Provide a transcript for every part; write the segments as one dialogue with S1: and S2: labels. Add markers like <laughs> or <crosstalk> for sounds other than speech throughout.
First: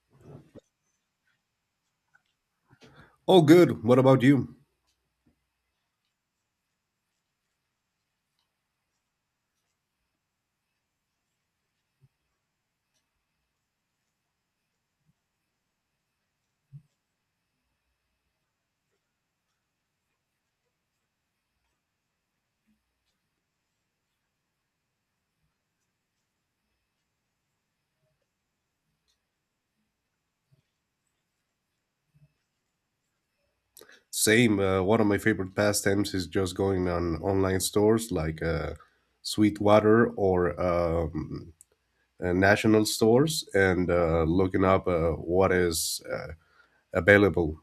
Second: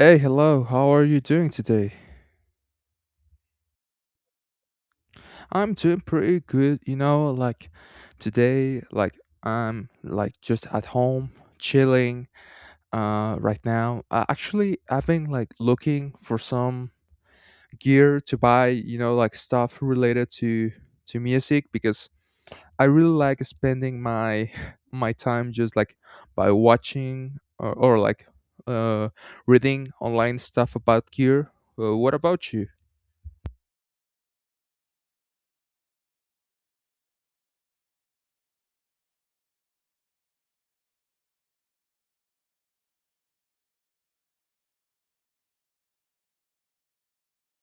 S1: Hey, hello. How are you doing today?
S2: Oh, good. What about you?
S1: I'm doing pretty good, you know, like today like I'm like just at home chilling right now. Actually, I've been like looking for some gear to buy, you know, like stuff related to music because I really like spending my <laughs> my time just like by watching or like uh reading online stuff about gear. What about you?
S2: Same. One of my favorite pastimes is just going on online stores like Sweetwater or national stores and looking up what is available.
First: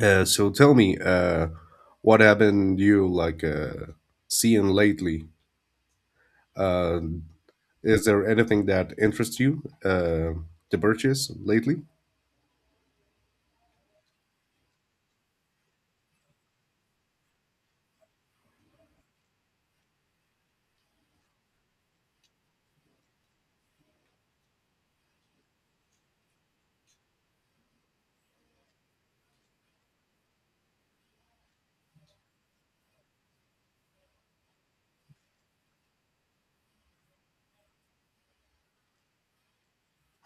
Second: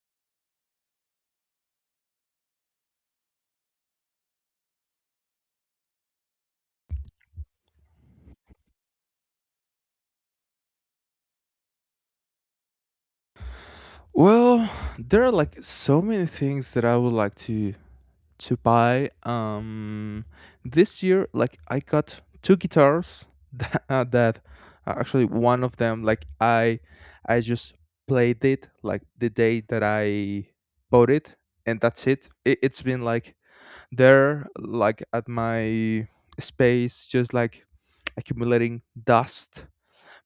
S2: So tell me, what haven't you like seeing lately? Uh, is there anything that interests you to purchase lately?
S1: Well, there are like so many things that I would like to buy. This year, like I got two guitars <laughs> that actually one of them, like I just played it like the day that I bought it, and that's it. It's been like there, like at my space, just like accumulating dust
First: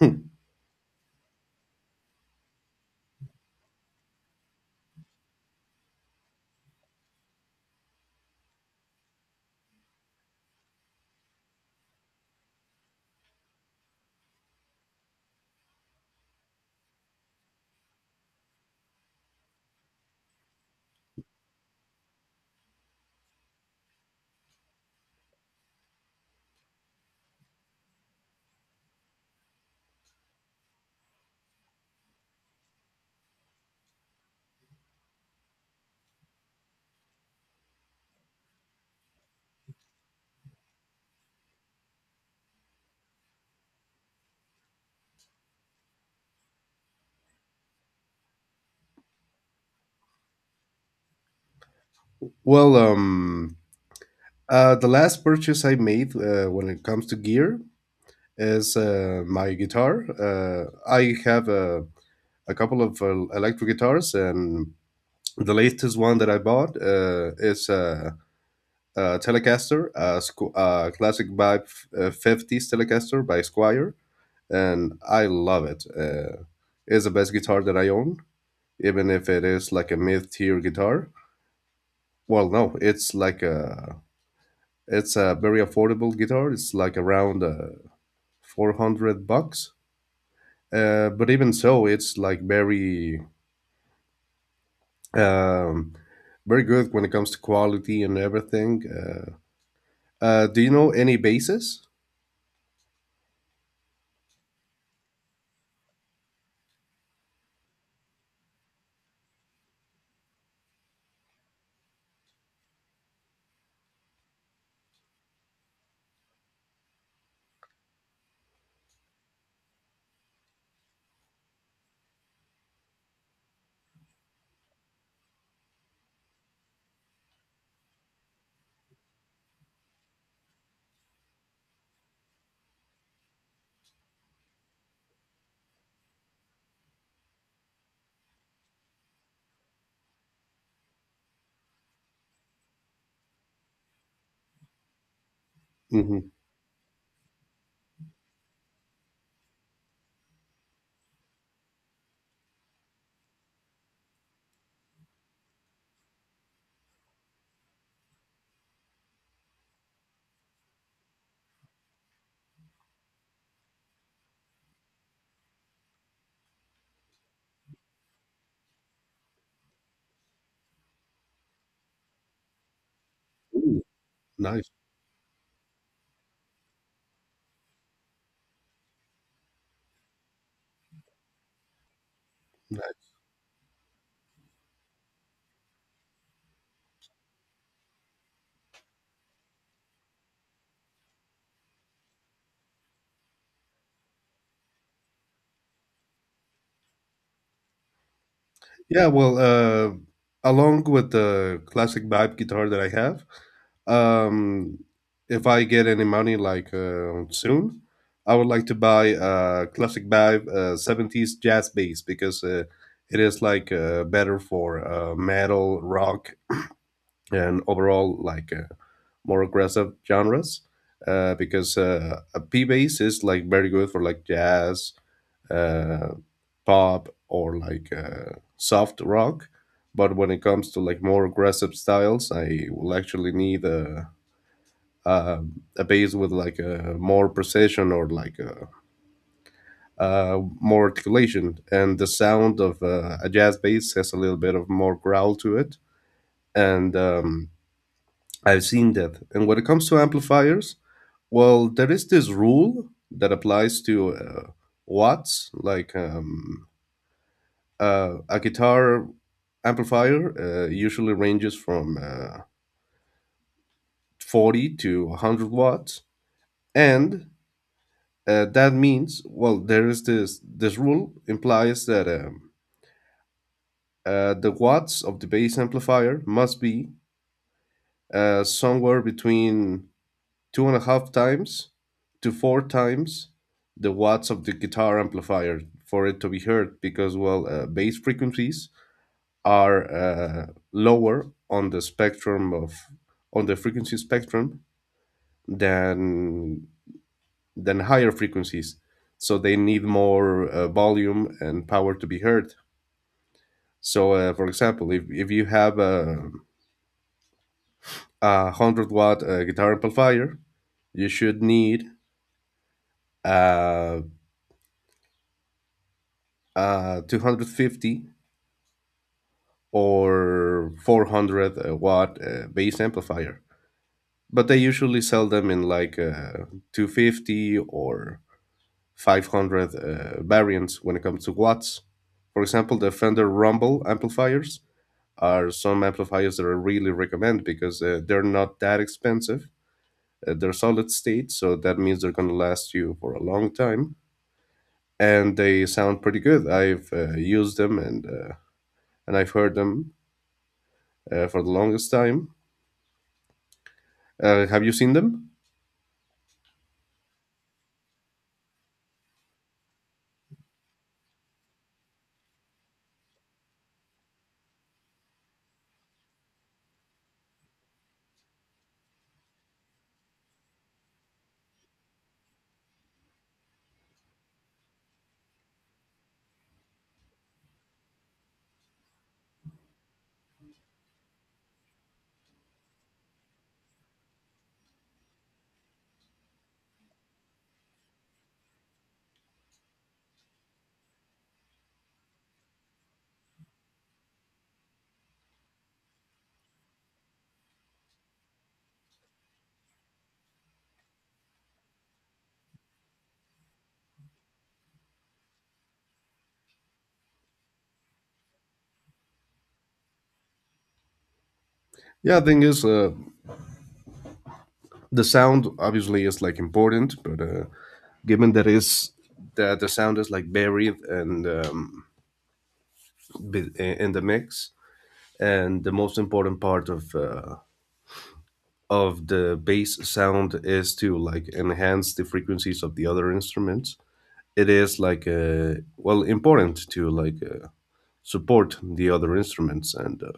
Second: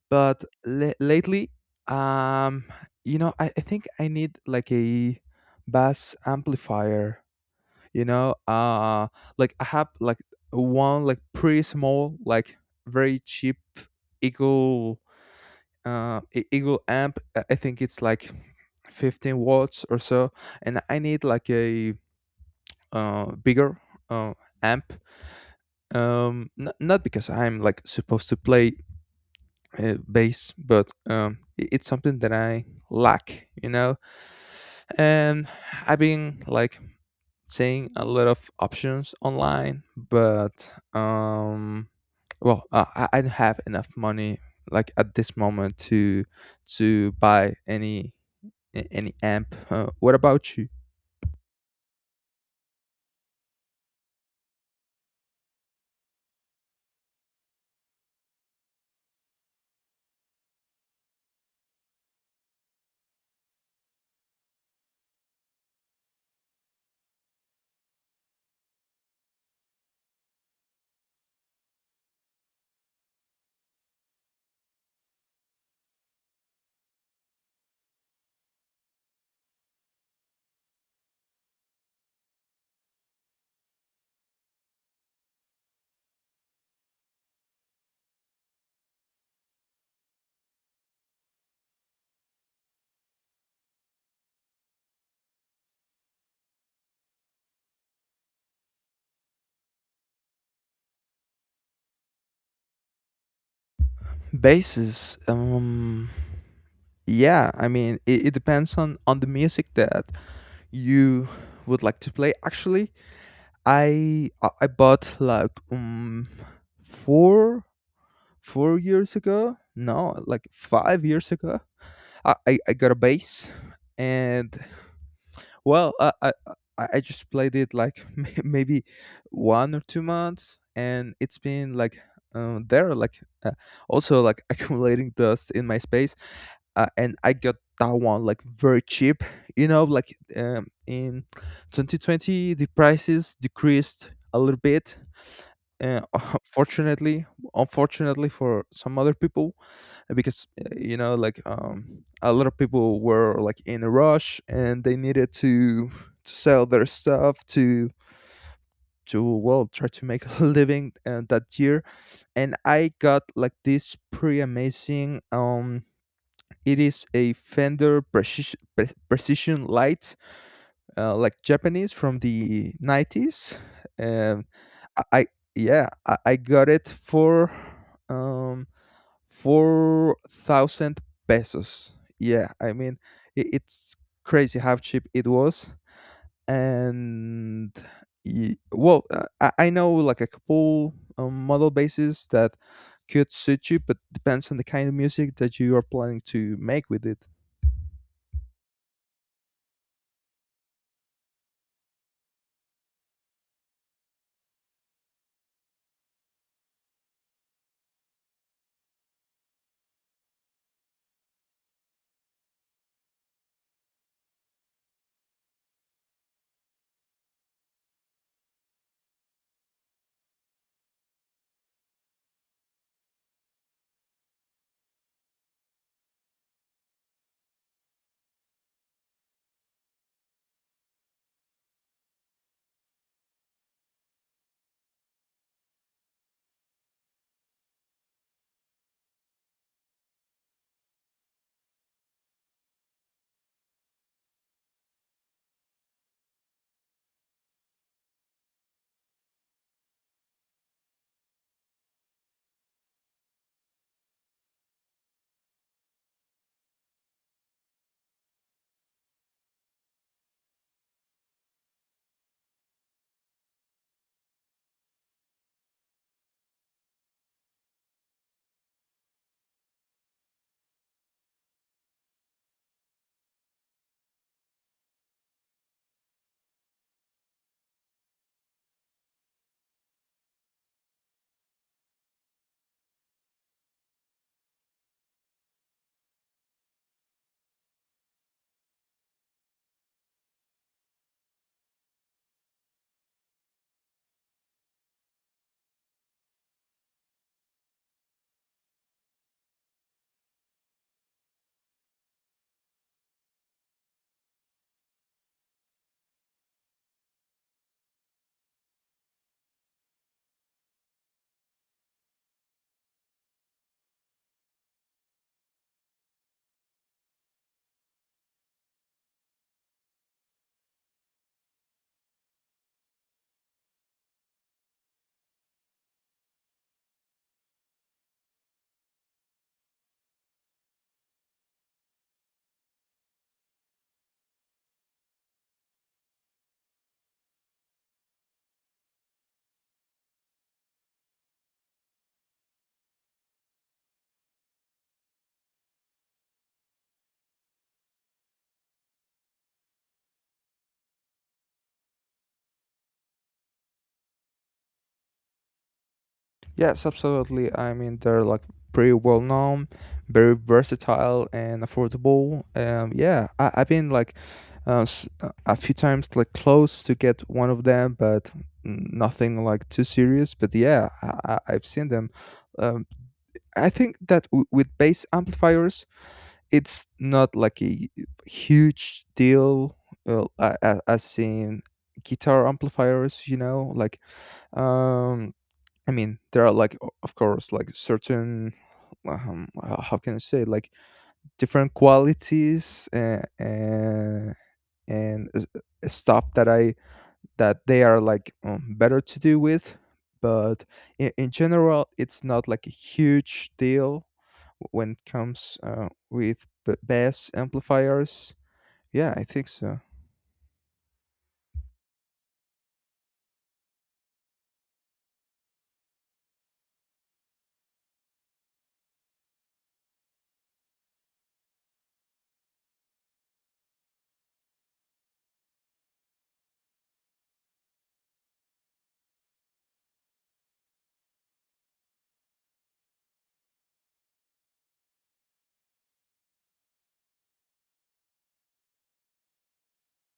S2: Hmm.
S1: but la lately, um, you know, I think I need like a bass amplifier. You know, like I have like one like pretty small, like very cheap Eagle, Eagle amp. I think it's like 15 watts or so, and I need like a bigger uh amp not because I'm like supposed to play base, but it's something that I lack, you know. And I've been like seeing a lot of options online, but I don't have enough money like at this moment to buy any any amp. What about you?
S2: Well, um, the last purchase I made when it comes to gear is my guitar. I have a couple of electric guitars, and the latest one that I bought is a Telecaster, a classic by 50s Telecaster by Squire, and I love it. It's the best guitar that I own, even if it is like a mid tier guitar. Well, no, it's a very affordable guitar. It's like around 400 bucks. But even so, it's like very, um, very good when it comes to quality and everything. Do you know any bases?
S1: Bases. Yeah, I mean, it depends on the music that you would like to play. Actually, I bought like four four years ago. No, like 5 years ago. I got a bass, and well, I just played it like <laughs> maybe one or two months, and it's been like there like also like <laughs> accumulating dust in my space. And I got that one like very cheap. You know, like in 2020 the prices decreased a little bit uh,
S2: Mm-hmm.
S1: <laughs> fortunately unfortunately for some other people because you know like a lot of people were like in a rush and they needed to sell their stuff to well try to make <laughs> a living that year and I got like this pretty amazing it is a fender precision precision light, like Japanese from the 90s. Um,
S2: Nice.
S1: I Yeah, I got it for um 4,000 pesos. Yeah, I mean it's crazy how cheap it was and well, I know like a couple model bases that could suit you, but depends on the kind of music that you are planning to make with it.
S2: Yeah, along with the classic vibe guitar that I have, um, if I get any money like soon, I would like to buy a classic vibe 70s jazz bass because it is like better for metal, rock, and overall like more aggressive genres. Because A P bass is like very good for like jazz, uh, pop or like soft rock. But when it comes to like more aggressive styles, I will actually need a, a bass with like a more precision or like more articulation. And the sound of a jazz bass has a little bit of more growl to it. And I've seen that. And when it comes to amplifiers, well, there is this rule that applies to watts, like a guitar amplifier usually ranges from 40 to 100 watts, and that means, well, there is this this rule implies that the watts of the bass amplifier must be somewhere between two and a half times to four times the watts of the guitar amplifier for it to be heard because bass frequencies are lower on the spectrum of on the frequency spectrum than than higher frequencies, so they need more volume and power to be heard. For example, if you have a 100 watt guitar amplifier, you should need uh, a 250 or 400 watt bass amplifier, but they usually sell them in like 250 or 500 variants when it comes to watts. For example, the Fender Rumble amplifiers are some amplifiers that I really recommend because they're not that expensive. They're solid state, so that means they're going to last you for a long time, and they sound pretty good. I've used them, and I've heard them for the longest time. Have you seen them?
S1: Yes, absolutely. I mean, they're like pretty well known, very versatile and affordable. Yeah, I, I've been like a few times like close to get one of them, but nothing like too serious. But yeah, I've seen them. Um, I think that with bass amplifiers, it's not like a huge deal as in guitar amplifiers. You know, like um I mean, there are like, of course, like certain, how can I say, like different qualities and stuff that I that they are like better to do with, but in general, it's not like a huge deal when it comes with the bass amplifiers. Yeah, I think so.
S2: Yeah, the thing is, the sound obviously is like important, but given that is that the sound is like buried and in the mix, and the most important part of the bass sound is to like enhance the frequencies of the other instruments. It is like important to like support the other instruments, and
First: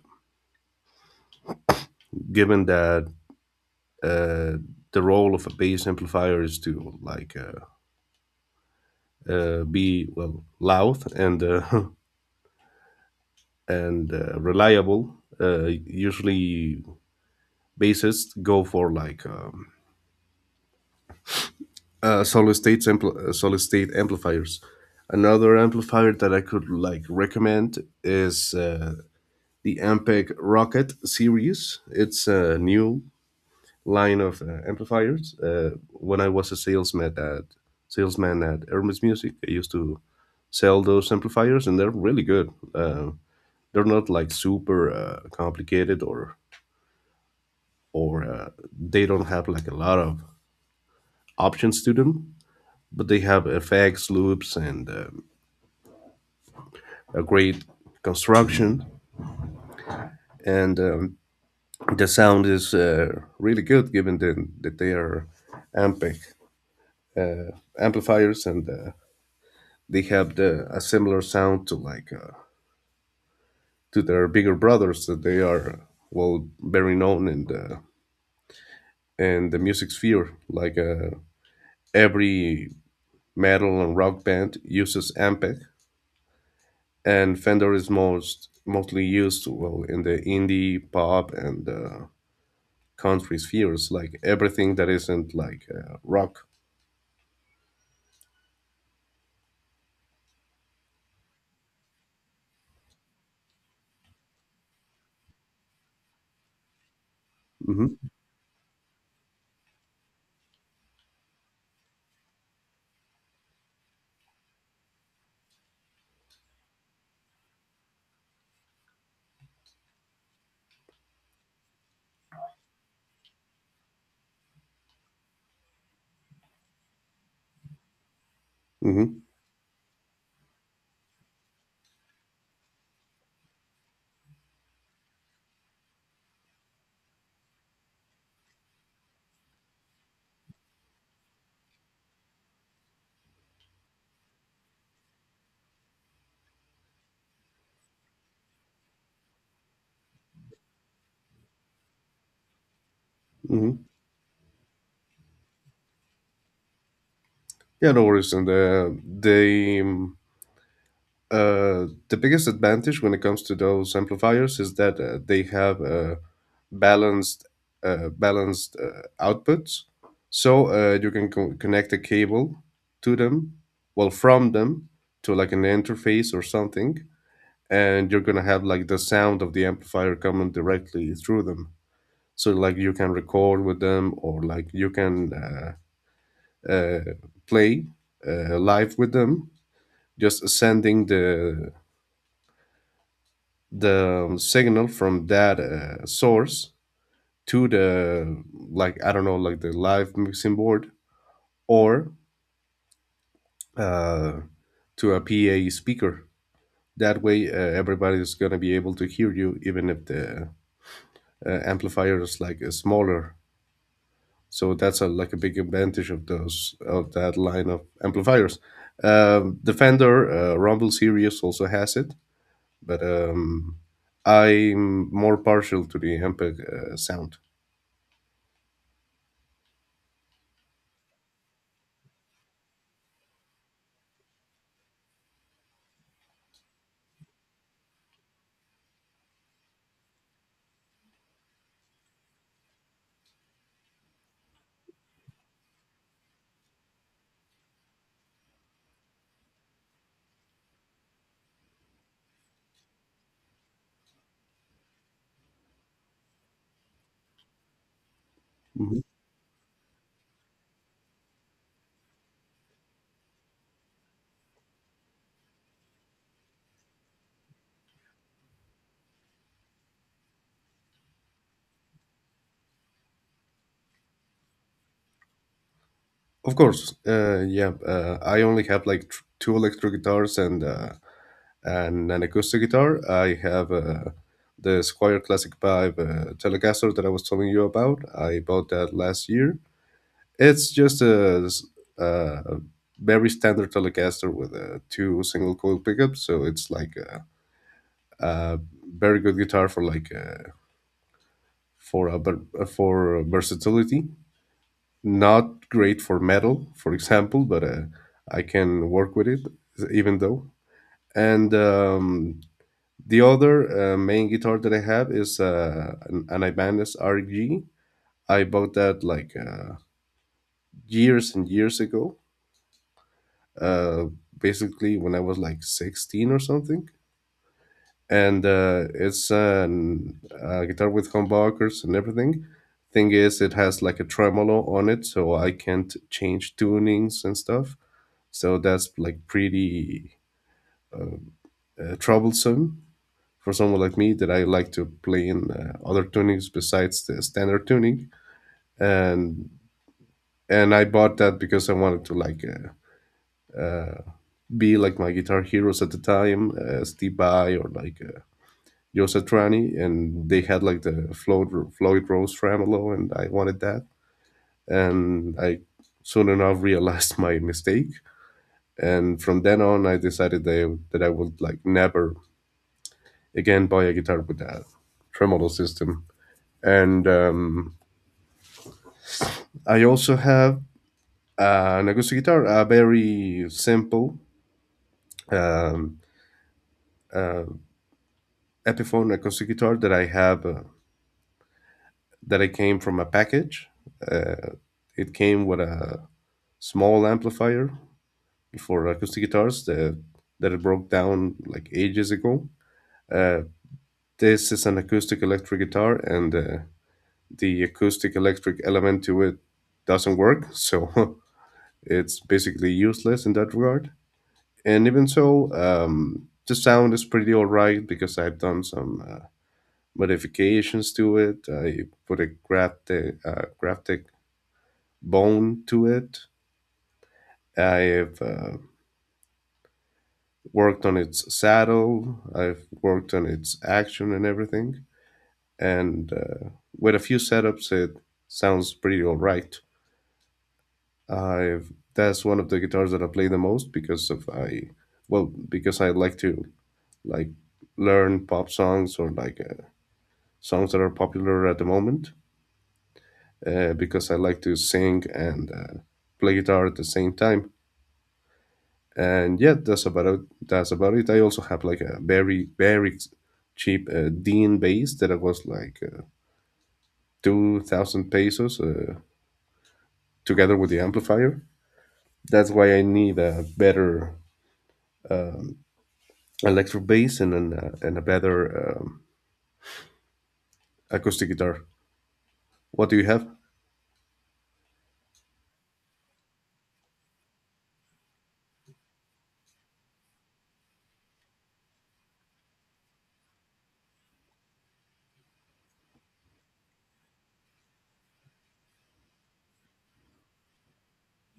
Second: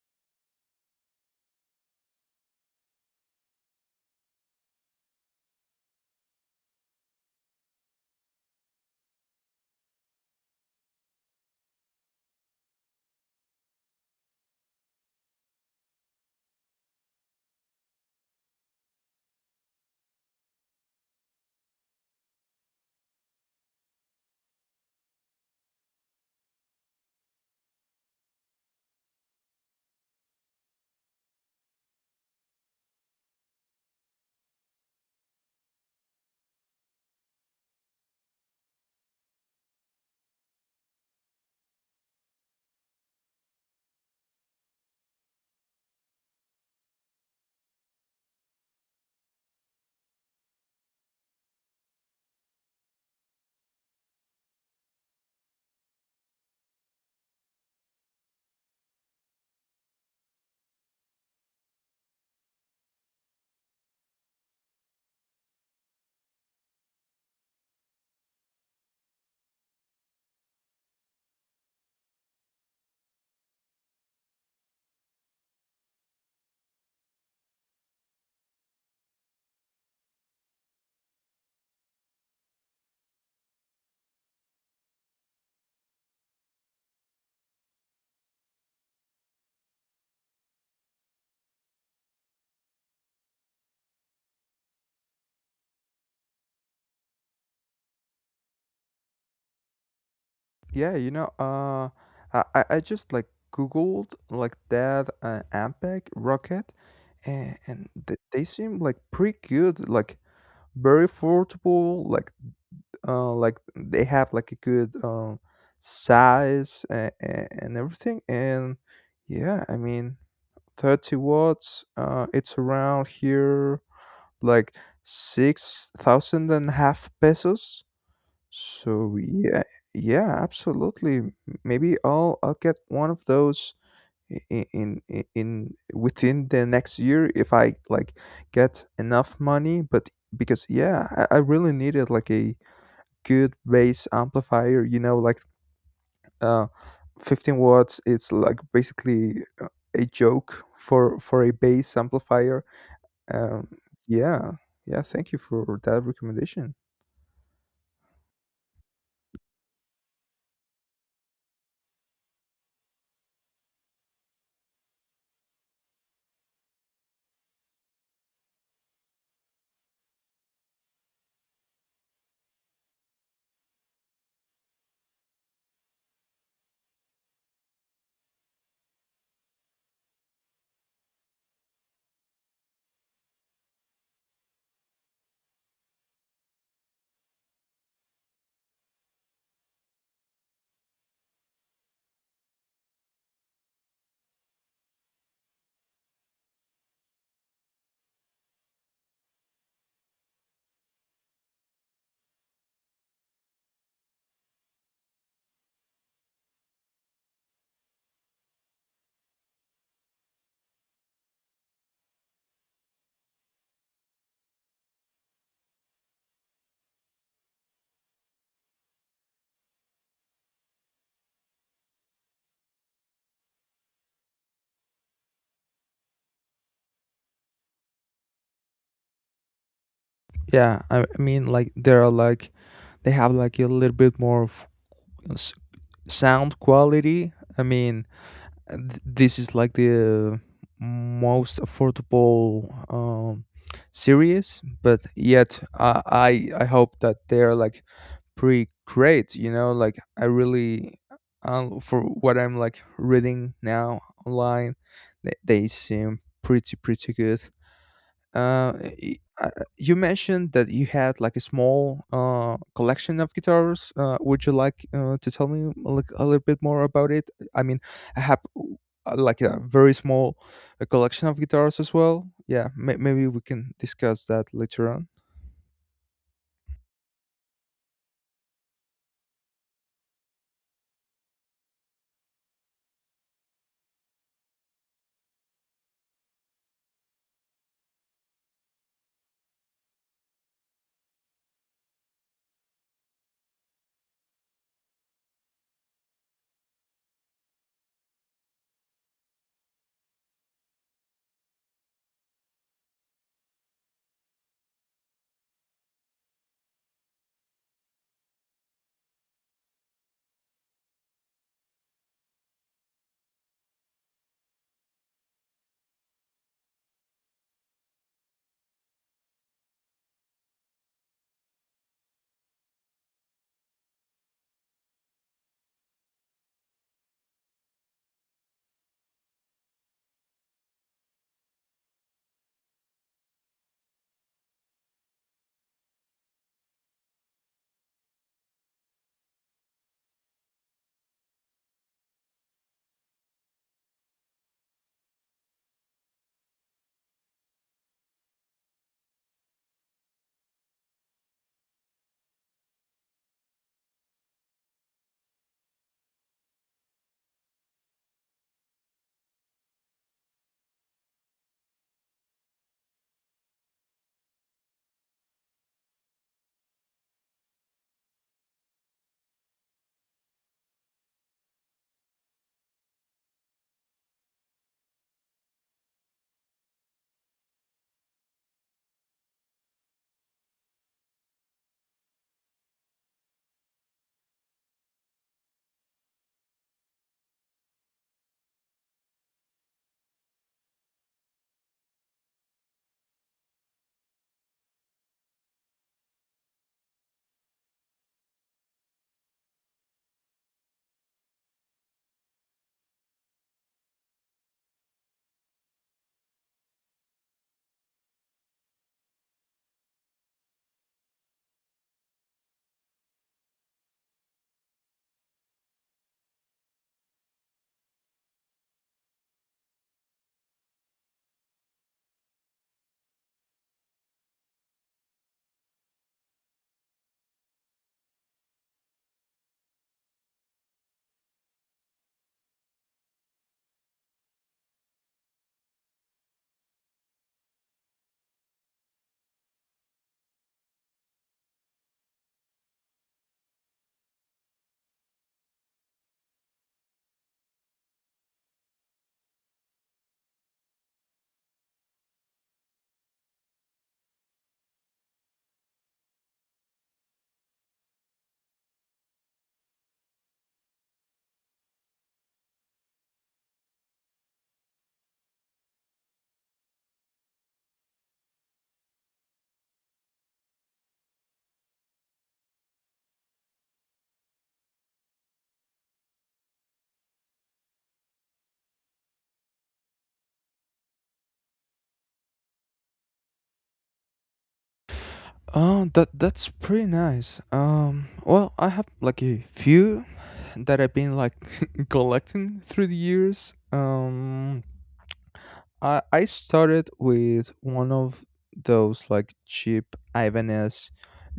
S2: given that uh, the role of a bass amplifier is to like be well loud and <laughs> and reliable, usually bassists go for like solid state amplifiers. Another amplifier that I could like recommend is the Ampeg Rocket series. It's a new line of amplifiers. When I was a salesman at Hermes Music, I used to sell those amplifiers, and they're really good. They're not like super complicated, or they don't have like a lot of options to them, but they have effects, loops, and a great construction. And the sound is really good, given that they are Ampic uh, amplifiers, and they have a similar sound to like to their bigger brothers that they are well very known in the music sphere. Every metal and rock band uses Ampeg, and Fender is mostly used well in the indie pop and country spheres, like everything that isn't like rock.
S1: Yeah, you know, I just like Googled like that Ampeg rocket, and
S2: Hmm.
S1: they seem like pretty good, like very affordable, like they have like a good size and everything, and yeah, I mean 30 watts, it's around here like six thousand and a half pesos. So
S2: Hmm.
S1: yeah, yeah, absolutely. Maybe I'll get one of those within the next year if I like get enough money. But because yeah, I really needed like a good bass amplifier. You know, like uh, 15 watts. It's like basically a joke for a bass amplifier um,
S2: Hmm.
S1: yeah, yeah. Thank you for that recommendation.
S2: Yeah, no worries. And they the biggest advantage when it comes to those amplifiers is that they have balanced balanced outputs, so you can connect a cable to them, well from them, to like an interface or something, and you're gonna have like the sound of the amplifier coming directly through them. So like you can record with them, or like you can uh, play live with them, just sending the signal from that source to the like I don't know like the live mixing board or uh, to a PA speaker. That way, everybody is gonna be able to hear you, even if the amplifier is like smaller. So that's like a big advantage of those of that line of amplifiers. Defender Rumble series also has it, but I'm more partial to the Ampeg sound.
S1: Yeah, I mean, like there are like they have like a little bit more of s- sound quality. I mean, and this is like the most affordable series but yet I hope that they're like pretty great you know like I really for what I'm like reading now online they seem pretty pretty good. uh,
S2: Mhm.
S1: y- uh, you mentioned that you had like a small collection of guitars. Would you like to tell me like a little bit more about it? I mean, I have like a very small collection of guitars as well. Yeah, maybe we can discuss that later on.
S2: Of course. Yeah I only have like two electric guitars and an acoustic guitar. I have the Squire Classic 5 Telecaster that I was telling you about. I bought that last year. It's just a very standard Telecaster with two single coil pickups, so it's like a very good guitar for versatility. Not great for metal, for example, but I can work with it even though. And the other main guitar that I have is an Ibanez RG. I bought that like years and years ago, uh, basically when I was like 16 or something. And it's a guitar with humbuckers and everything. Thing is, it has like a tremolo on it, so I can't change tunings and stuff. So that's like pretty uh, troublesome for someone like me that I like to play in other tunings besides the standard tuning. And and I bought that because I wanted to like uh, be like my guitar heroes at the time, Steve Vai or like Joe Satriani, and they had like the Floyd, Floyd Rose tremolo, and I wanted that, and I soon enough realized <laughs> my mistake, and from then on I decided that I would like never again buy a guitar with that tremolo system. And I also have an acoustic guitar, a very simple Um, uh, Epiphone acoustic guitar that I have that I came from a package. Uh, it came with a small amplifier for acoustic guitars that it broke down like ages ago. Uh, this is an acoustic electric guitar, and the acoustic electric element to it doesn't work, so <laughs> it's basically useless in that regard. And even so, the sound is pretty alright because I've done some modifications to it. I put a graphic, bone to it. I've worked on its saddle, I've worked on its action and everything. And with a few setups, it sounds pretty all right. I've That's one of the guitars that I play the most because of I well because I like to like learn pop songs or like songs that are popular at the moment, because I like to sing and play guitar at the same time. And yeah, that's about it. That's about it. I also have like a very, very cheap Dean bass that was like 2000 pesos, together with the amplifier. That's why I need a better electric bass, and a better acoustic guitar. What do you have?
S1: Oh, that that's pretty nice. Well, I have like a few that I've been like <laughs> collecting through the years. I started with one of those like cheap Ibanez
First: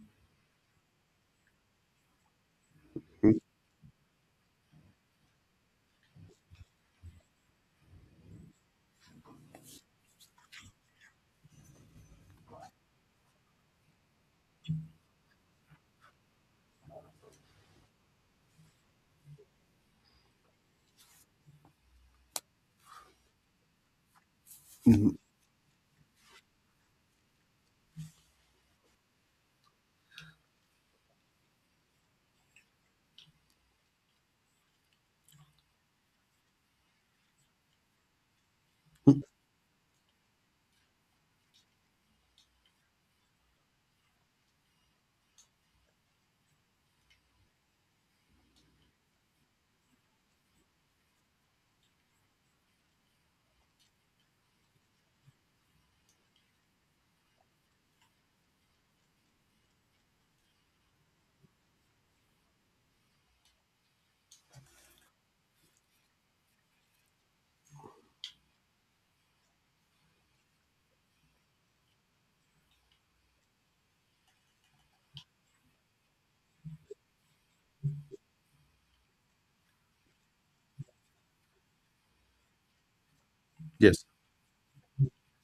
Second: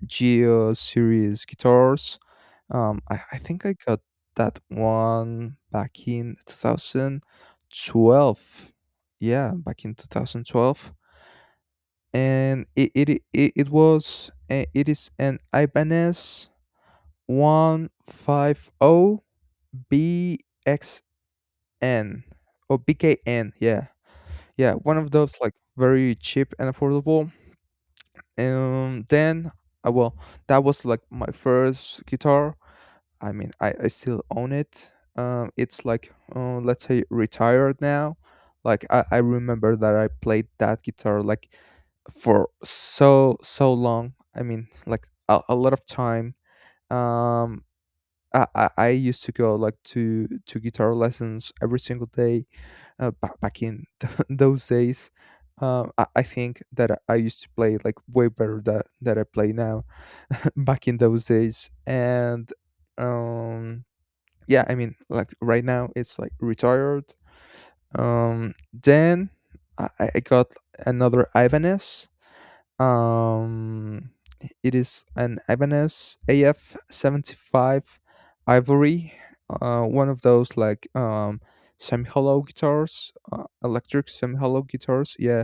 S1: Geo series guitars. Um, I
S2: Hmm?
S1: I think I got that one back in 2012. Yeah, back in 2012 and it was it is an Ibanez 150 BXN or BKN. Yeah, yeah, one of those like very cheap and affordable. Then uh, well, that was like my first guitar. I mean, I still own it. It's like let's say retired now. Like I remember that I played that guitar like for so long. I mean like a lot of time. um I used to go like to guitar lessons every single day back in <laughs> those days. I think that I used to play like way better that that I play now <laughs> back in those days and um yeah I mean like right now it's like retired. Then I got another Ibanez. um, it is an Ibanez AF75 Ivory, one of those like semi-hollow guitars,
S2: Yes.
S1: electric semi-hollow guitars. Yeah,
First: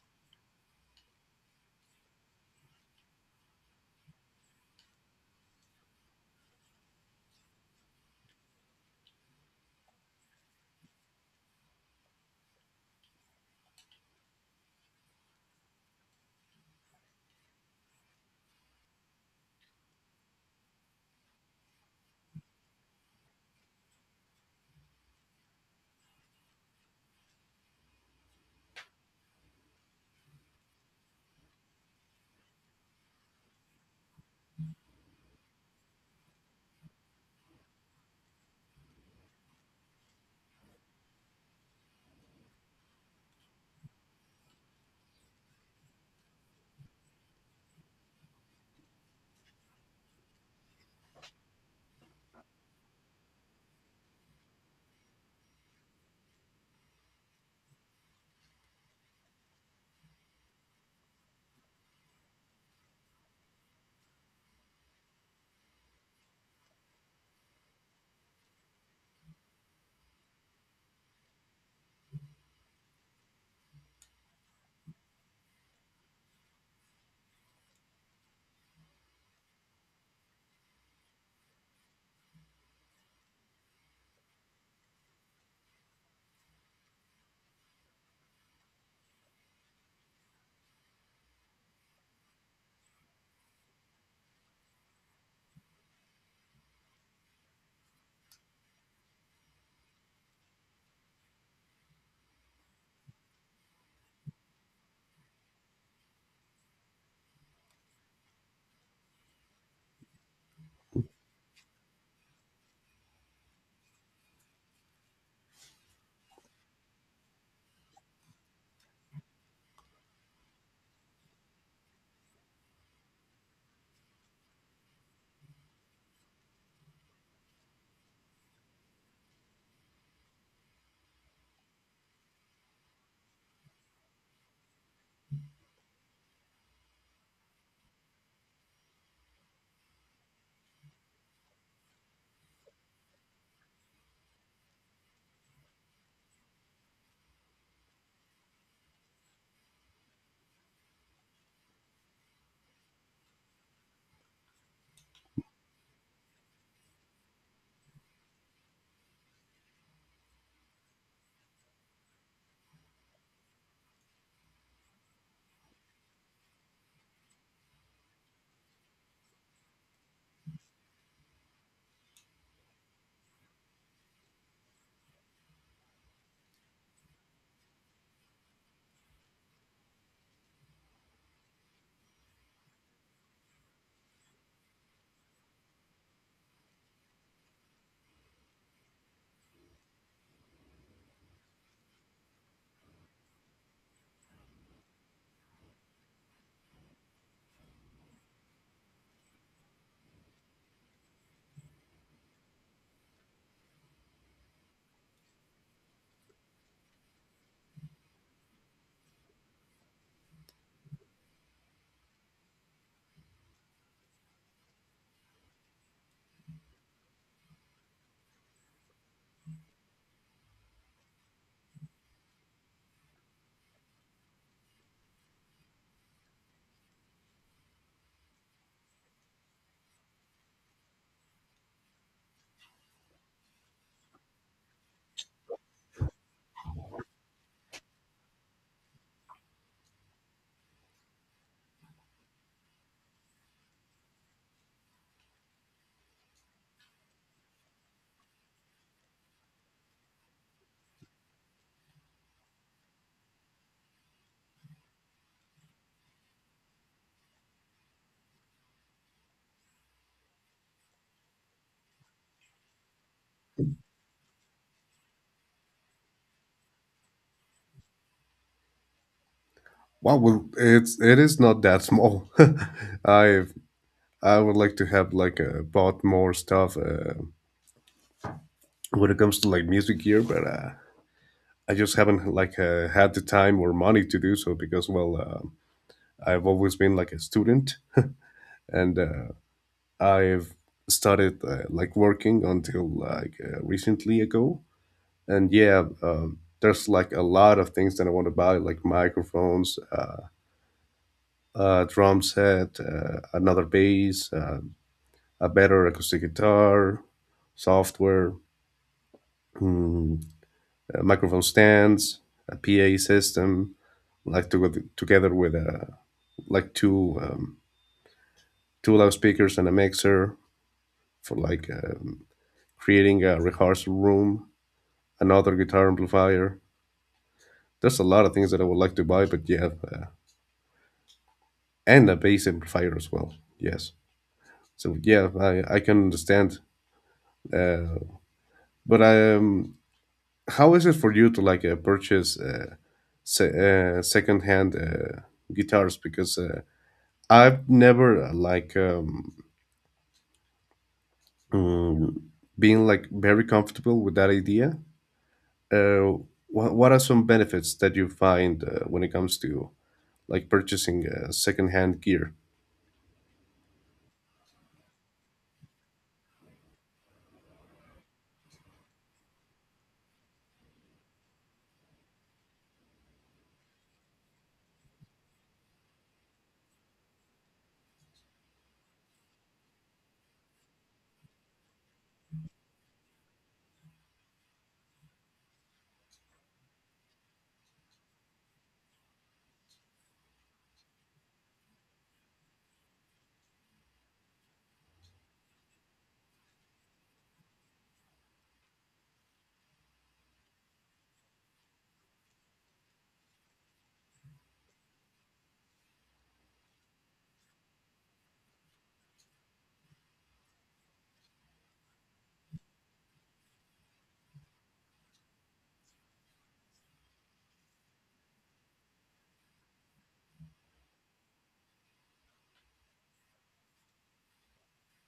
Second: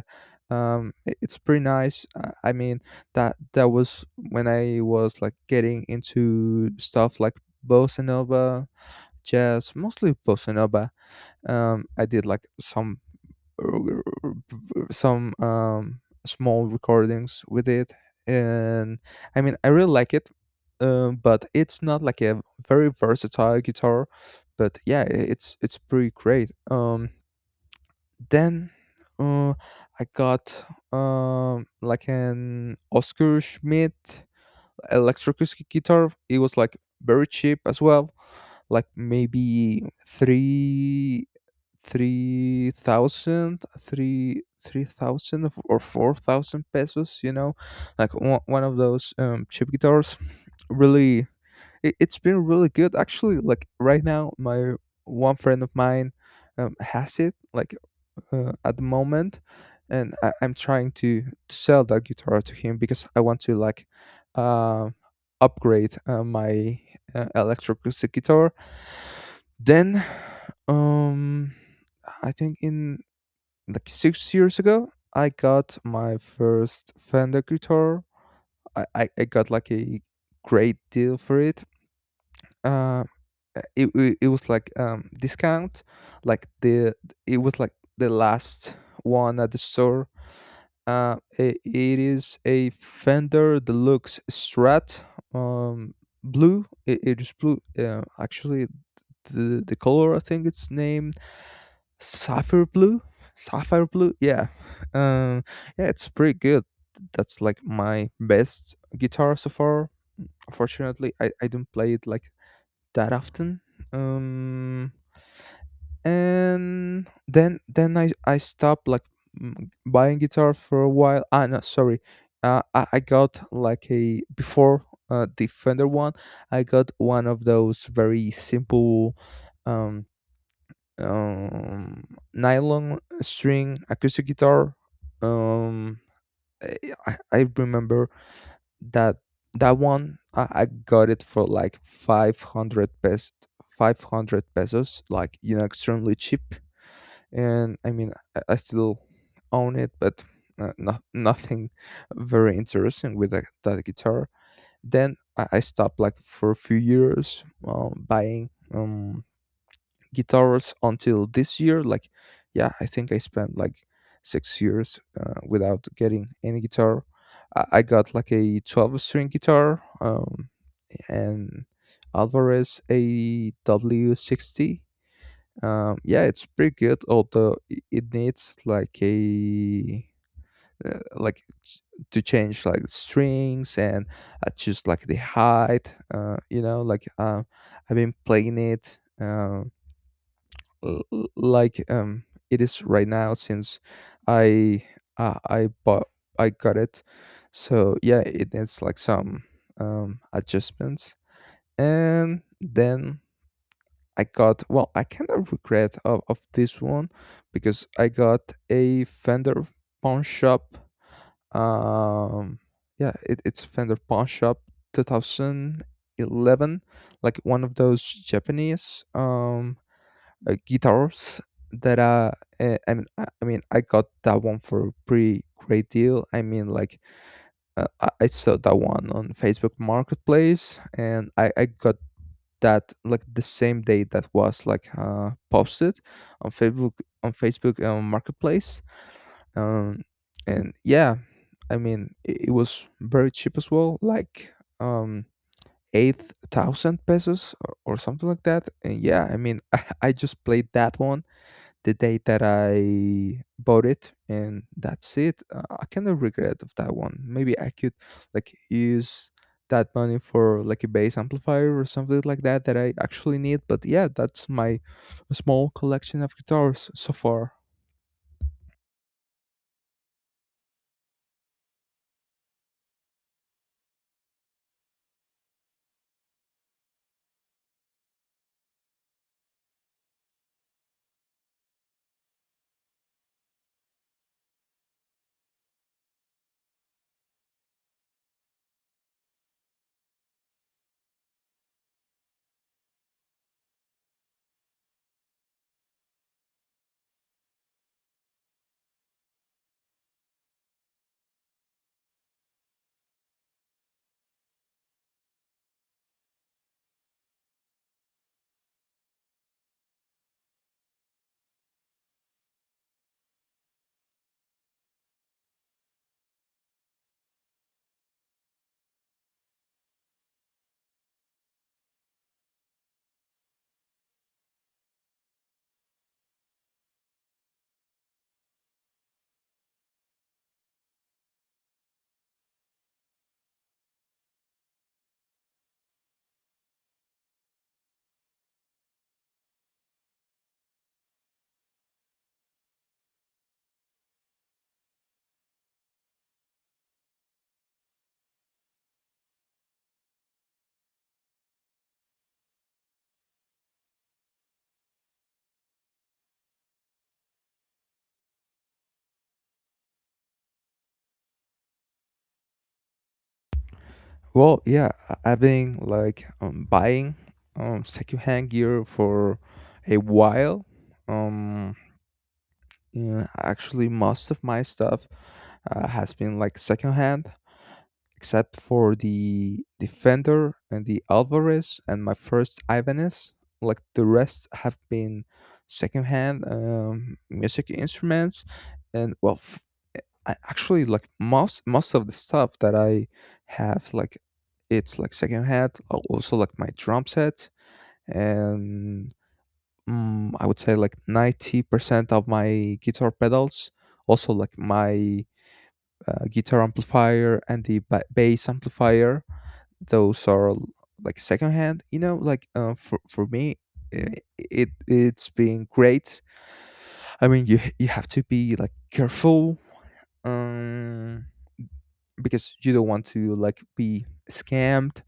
S1: I- it's pretty nice. I mean, that that was when I was like getting into stuff like bossa nova, jazz, mostly bossa nova. I did like some r- r- some small recordings with it and I mean I really like it. But it's not like a very versatile guitar but yeah I- it's pretty great. Then uh, I got, like an Oscar Schmidt electroacoustic guitar. It was like very cheap as well, like maybe 3,000, 3,000 or 4,000 pesos, you know, like one of those cheap guitars. Really, it, it's been really good. Actually, like right now, my one friend of mine has it, like at the moment, and I, I'm trying to sell that guitar to him because I want to like uh, upgrade my electroacoustic guitar. Then, um, I think in like 6 years ago, I got my first Fender guitar. I got like a great deal for it. Uh, it was like discount, like the it was like the last one at the store. It is a Fender Deluxe Strat, um, blue. It is blue. Actually, the color I think it's named Sapphire blue? Sapphire blue? Yeah. Um yeah, it's pretty good. That's like my best guitar so far. Unfortunately, I don't play it like that often. Um and then I stopped like buying guitar for a while. Ah no, sorry. I got like a before the Fender one, I got one of those very simple um um, nylon string acoustic guitar. Um, I remember that that one I got it for like 500 pesos, 500 pesos, like you know extremely cheap and I mean I still own it but no, nothing very interesting with that guitar. Then I stopped like for a few years buying guitars until this year. Like, yeah, I think I spent like 6 years without getting any guitar. I got like a 12 string guitar, and Alvarez a W60. Yeah, it's pretty good, although it needs like a uh, like ch- to change like strings and just like the height you know like I've been playing it. Like it is right now since I I bought I got it so yeah it needs like some adjustments. And then I got, well I kind of regret of this one because I got a Fender pawn shop um yeah it, it's Fender pawn shop 2011, like one of those Japanese guitars that I mean, I got that one for a pretty great deal. I mean, like I saw that one on Facebook Marketplace, and I got that like the same day that was like posted on Facebook Marketplace. Um, and yeah, I mean, it was very cheap as well, like um 8,000 pesos or something like that. And yeah, I mean, <laughs> I just played that one the day that I bought it, and that's it. I kind of regret of that one. Maybe I could like use that money for like a bass amplifier or something like that that I actually need. But yeah, that's my small collection of guitars so far.
S2: Wow, well, it's it is not that small. <laughs> i I would like to have like bought more stuff when it comes to like music gear, but I just haven't like had the time or money to do so because I've always been like a student, and I've started working until like recently ago. And yeah, there's like a lot of things that I want to buy, like microphones, a drum set, another bass, a better acoustic guitar, software, hmm, microphone stands, a PA system, like to go together with a like two two loudspeakers and a mixer for like creating a rehearsal room, another guitar amplifier. There's a lot of things that I would like to buy, but yeah, and a bass amplifier as well. Yes, so yeah, I can understand. Uh, but how is it for you to like purchase secondhand guitars? Because I've never mm, been like very comfortable with that idea. uh, what are some benefits that you find when it comes to like purchasing secondhand gear?
S1: Well, yeah, I've been like buying secondhand gear for a while. Um, yeah, actually, most of my stuff has been like secondhand, except for the defender and the Alvarez and my first Ibanez. Like the rest have been secondhand music instruments, and well, f I actually like most of the stuff that I have like it's like secondhand. Also like my drum set and I would say like 90% of my guitar pedals. Also like my guitar amplifier and the bass amplifier. Those are like secondhand, you know, like for me it it's been great. I mean, you have to be like careful um because you don't want to like be scammed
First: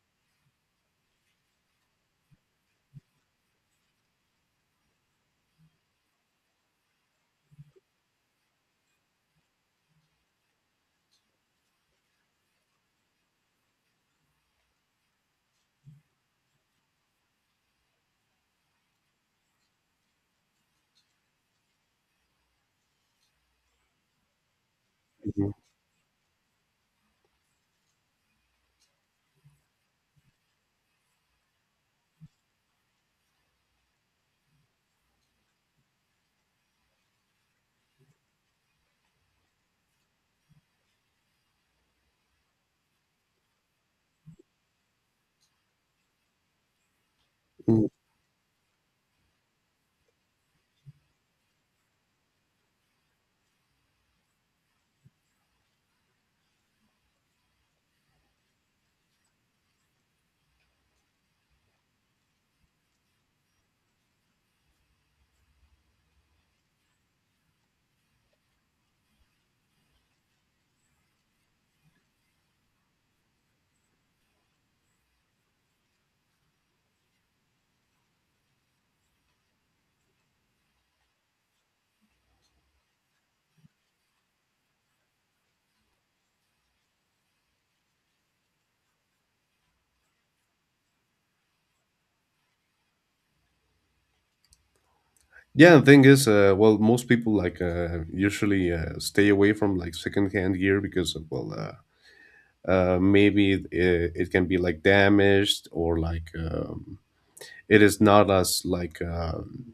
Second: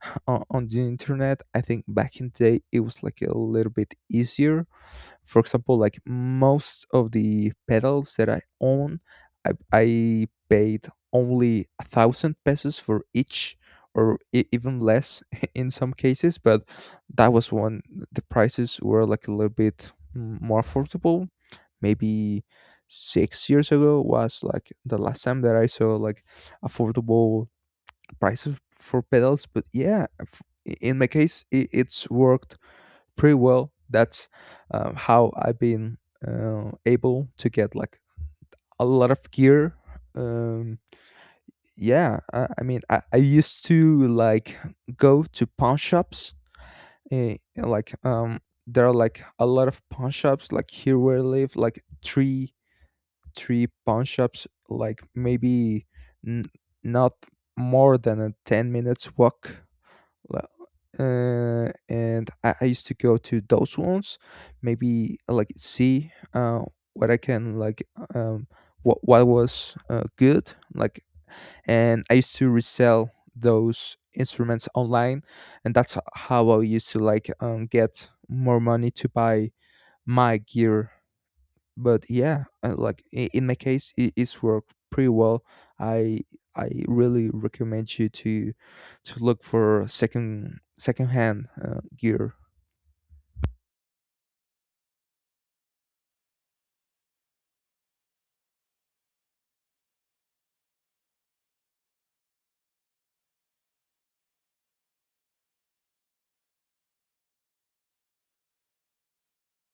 S1: <laughs> on the internet. I think back in the day it was like a little bit easier. For example, like most of the pedals that I own, I paid only a thousand pesos for each, or even less <laughs> in some cases. But that was when the prices were like a little bit more affordable. Maybe 6 years ago was like the last time
S2: Mhm.
S1: that I saw like affordable prices for pedals. But yeah, in my case it's worked pretty well. That's how I've been able to get like a lot of gear. Um, I mean, I used to like go to pawn shops. Uh,
S2: Mm.
S1: like um, there are like a lot of pawn shops like here where I live, like three pawn shops, like maybe n- not more than a 10 minutes walk. well, and I used to go to those ones, maybe like see what I can like um, what what was good like, and I used to resell those instruments online, and that's how I used to like get more money to buy my gear. But yeah, in my case it's worked pretty well. i I really recommend you to look for second hand gear.
S2: Yeah, the thing is, most people like usually stay away from like secondhand gear because of, well, maybe it can be like damaged, or it is not as like um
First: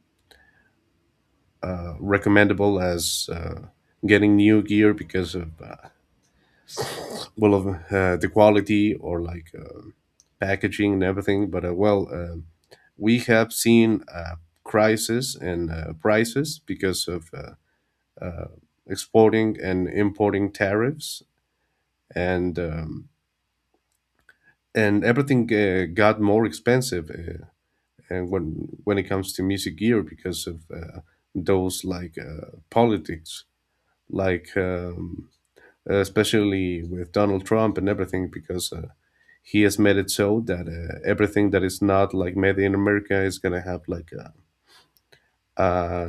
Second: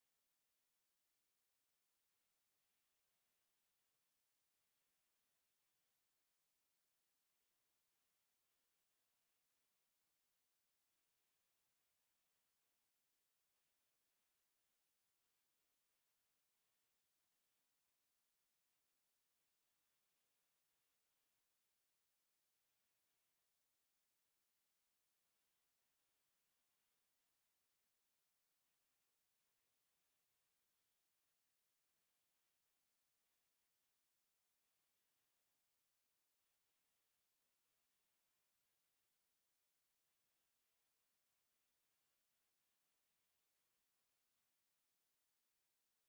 S2: uh, recommendable as getting new gear because of the quality or like packaging and everything. But we have seen crisis in prices because of uh, exporting and importing tariffs, and um, and everything got more expensive, and when it comes to music gear because of those like politics, like um, especially with Donald Trump and everything, because he has made it so that everything that is not like made in America is gonna have like uh,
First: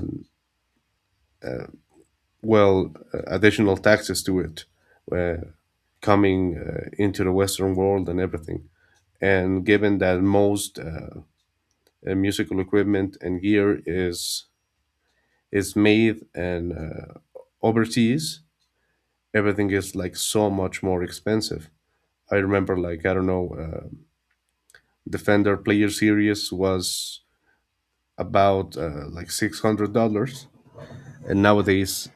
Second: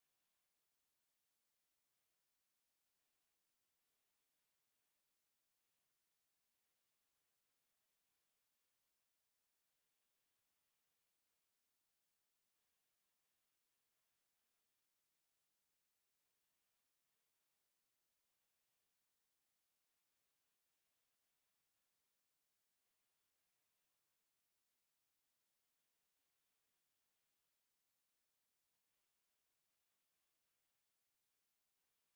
S2: additional taxes to it uh, coming into the Western world and everything. And given that most musical equipment and gear is made and overseas, everything is like so much more expensive. I remember, like, I don't know. Defender Player Series was about $600, and nowadays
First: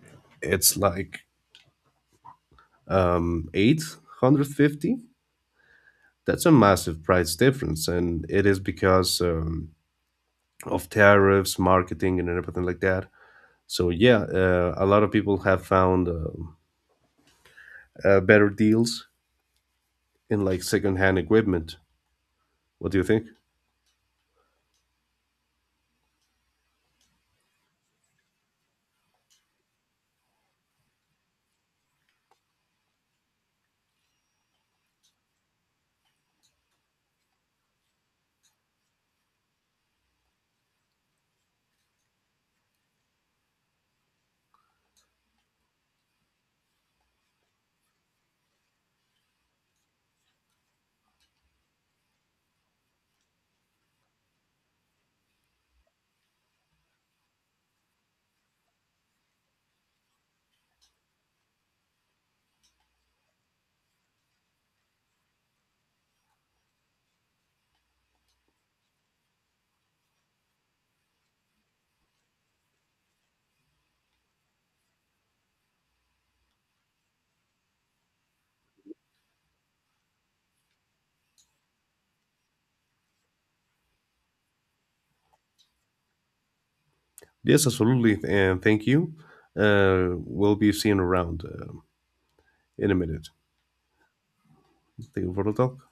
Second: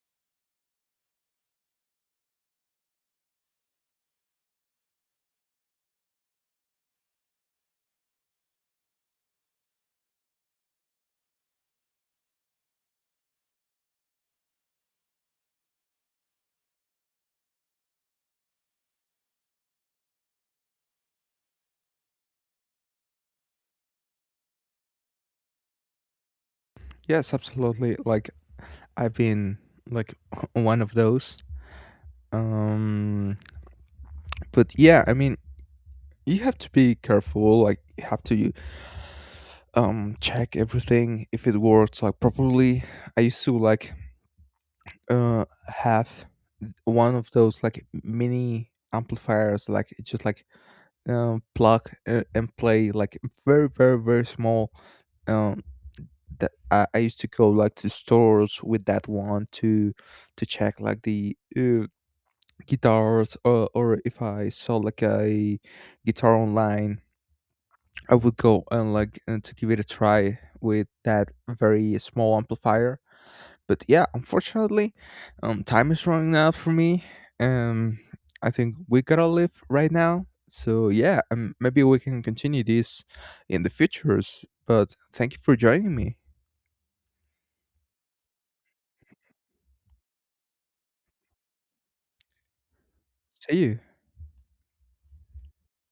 S2: it's like 850. That's a massive price difference, and it is because of tariffs, marketing, and everything like that. So yeah, a lot of people have found better deals in like secondhand equipment. What do you think?
S1: Yes, absolutely, like I've been like <laughs> one of those, um but yeah, I mean, you have to be careful. Like you have to check everything if it works like properly. I used to like have one of those like mini amplifiers, like just like plug and play, like very very very small, um that I used to go like to stores with that one to check like the guitars, or if I saw like a guitar online, I would go and like and to give it a try with that very small amplifier. But yeah, unfortunately, time is running out for me. Um, I think we gotta live right now. So yeah, maybe we can continue this in the futures. But thank you for joining me.
S2: Yes, absolutely, and thank you. We'll be seeing around in a minute.
S1: See you.
S2: Thank you for the talk.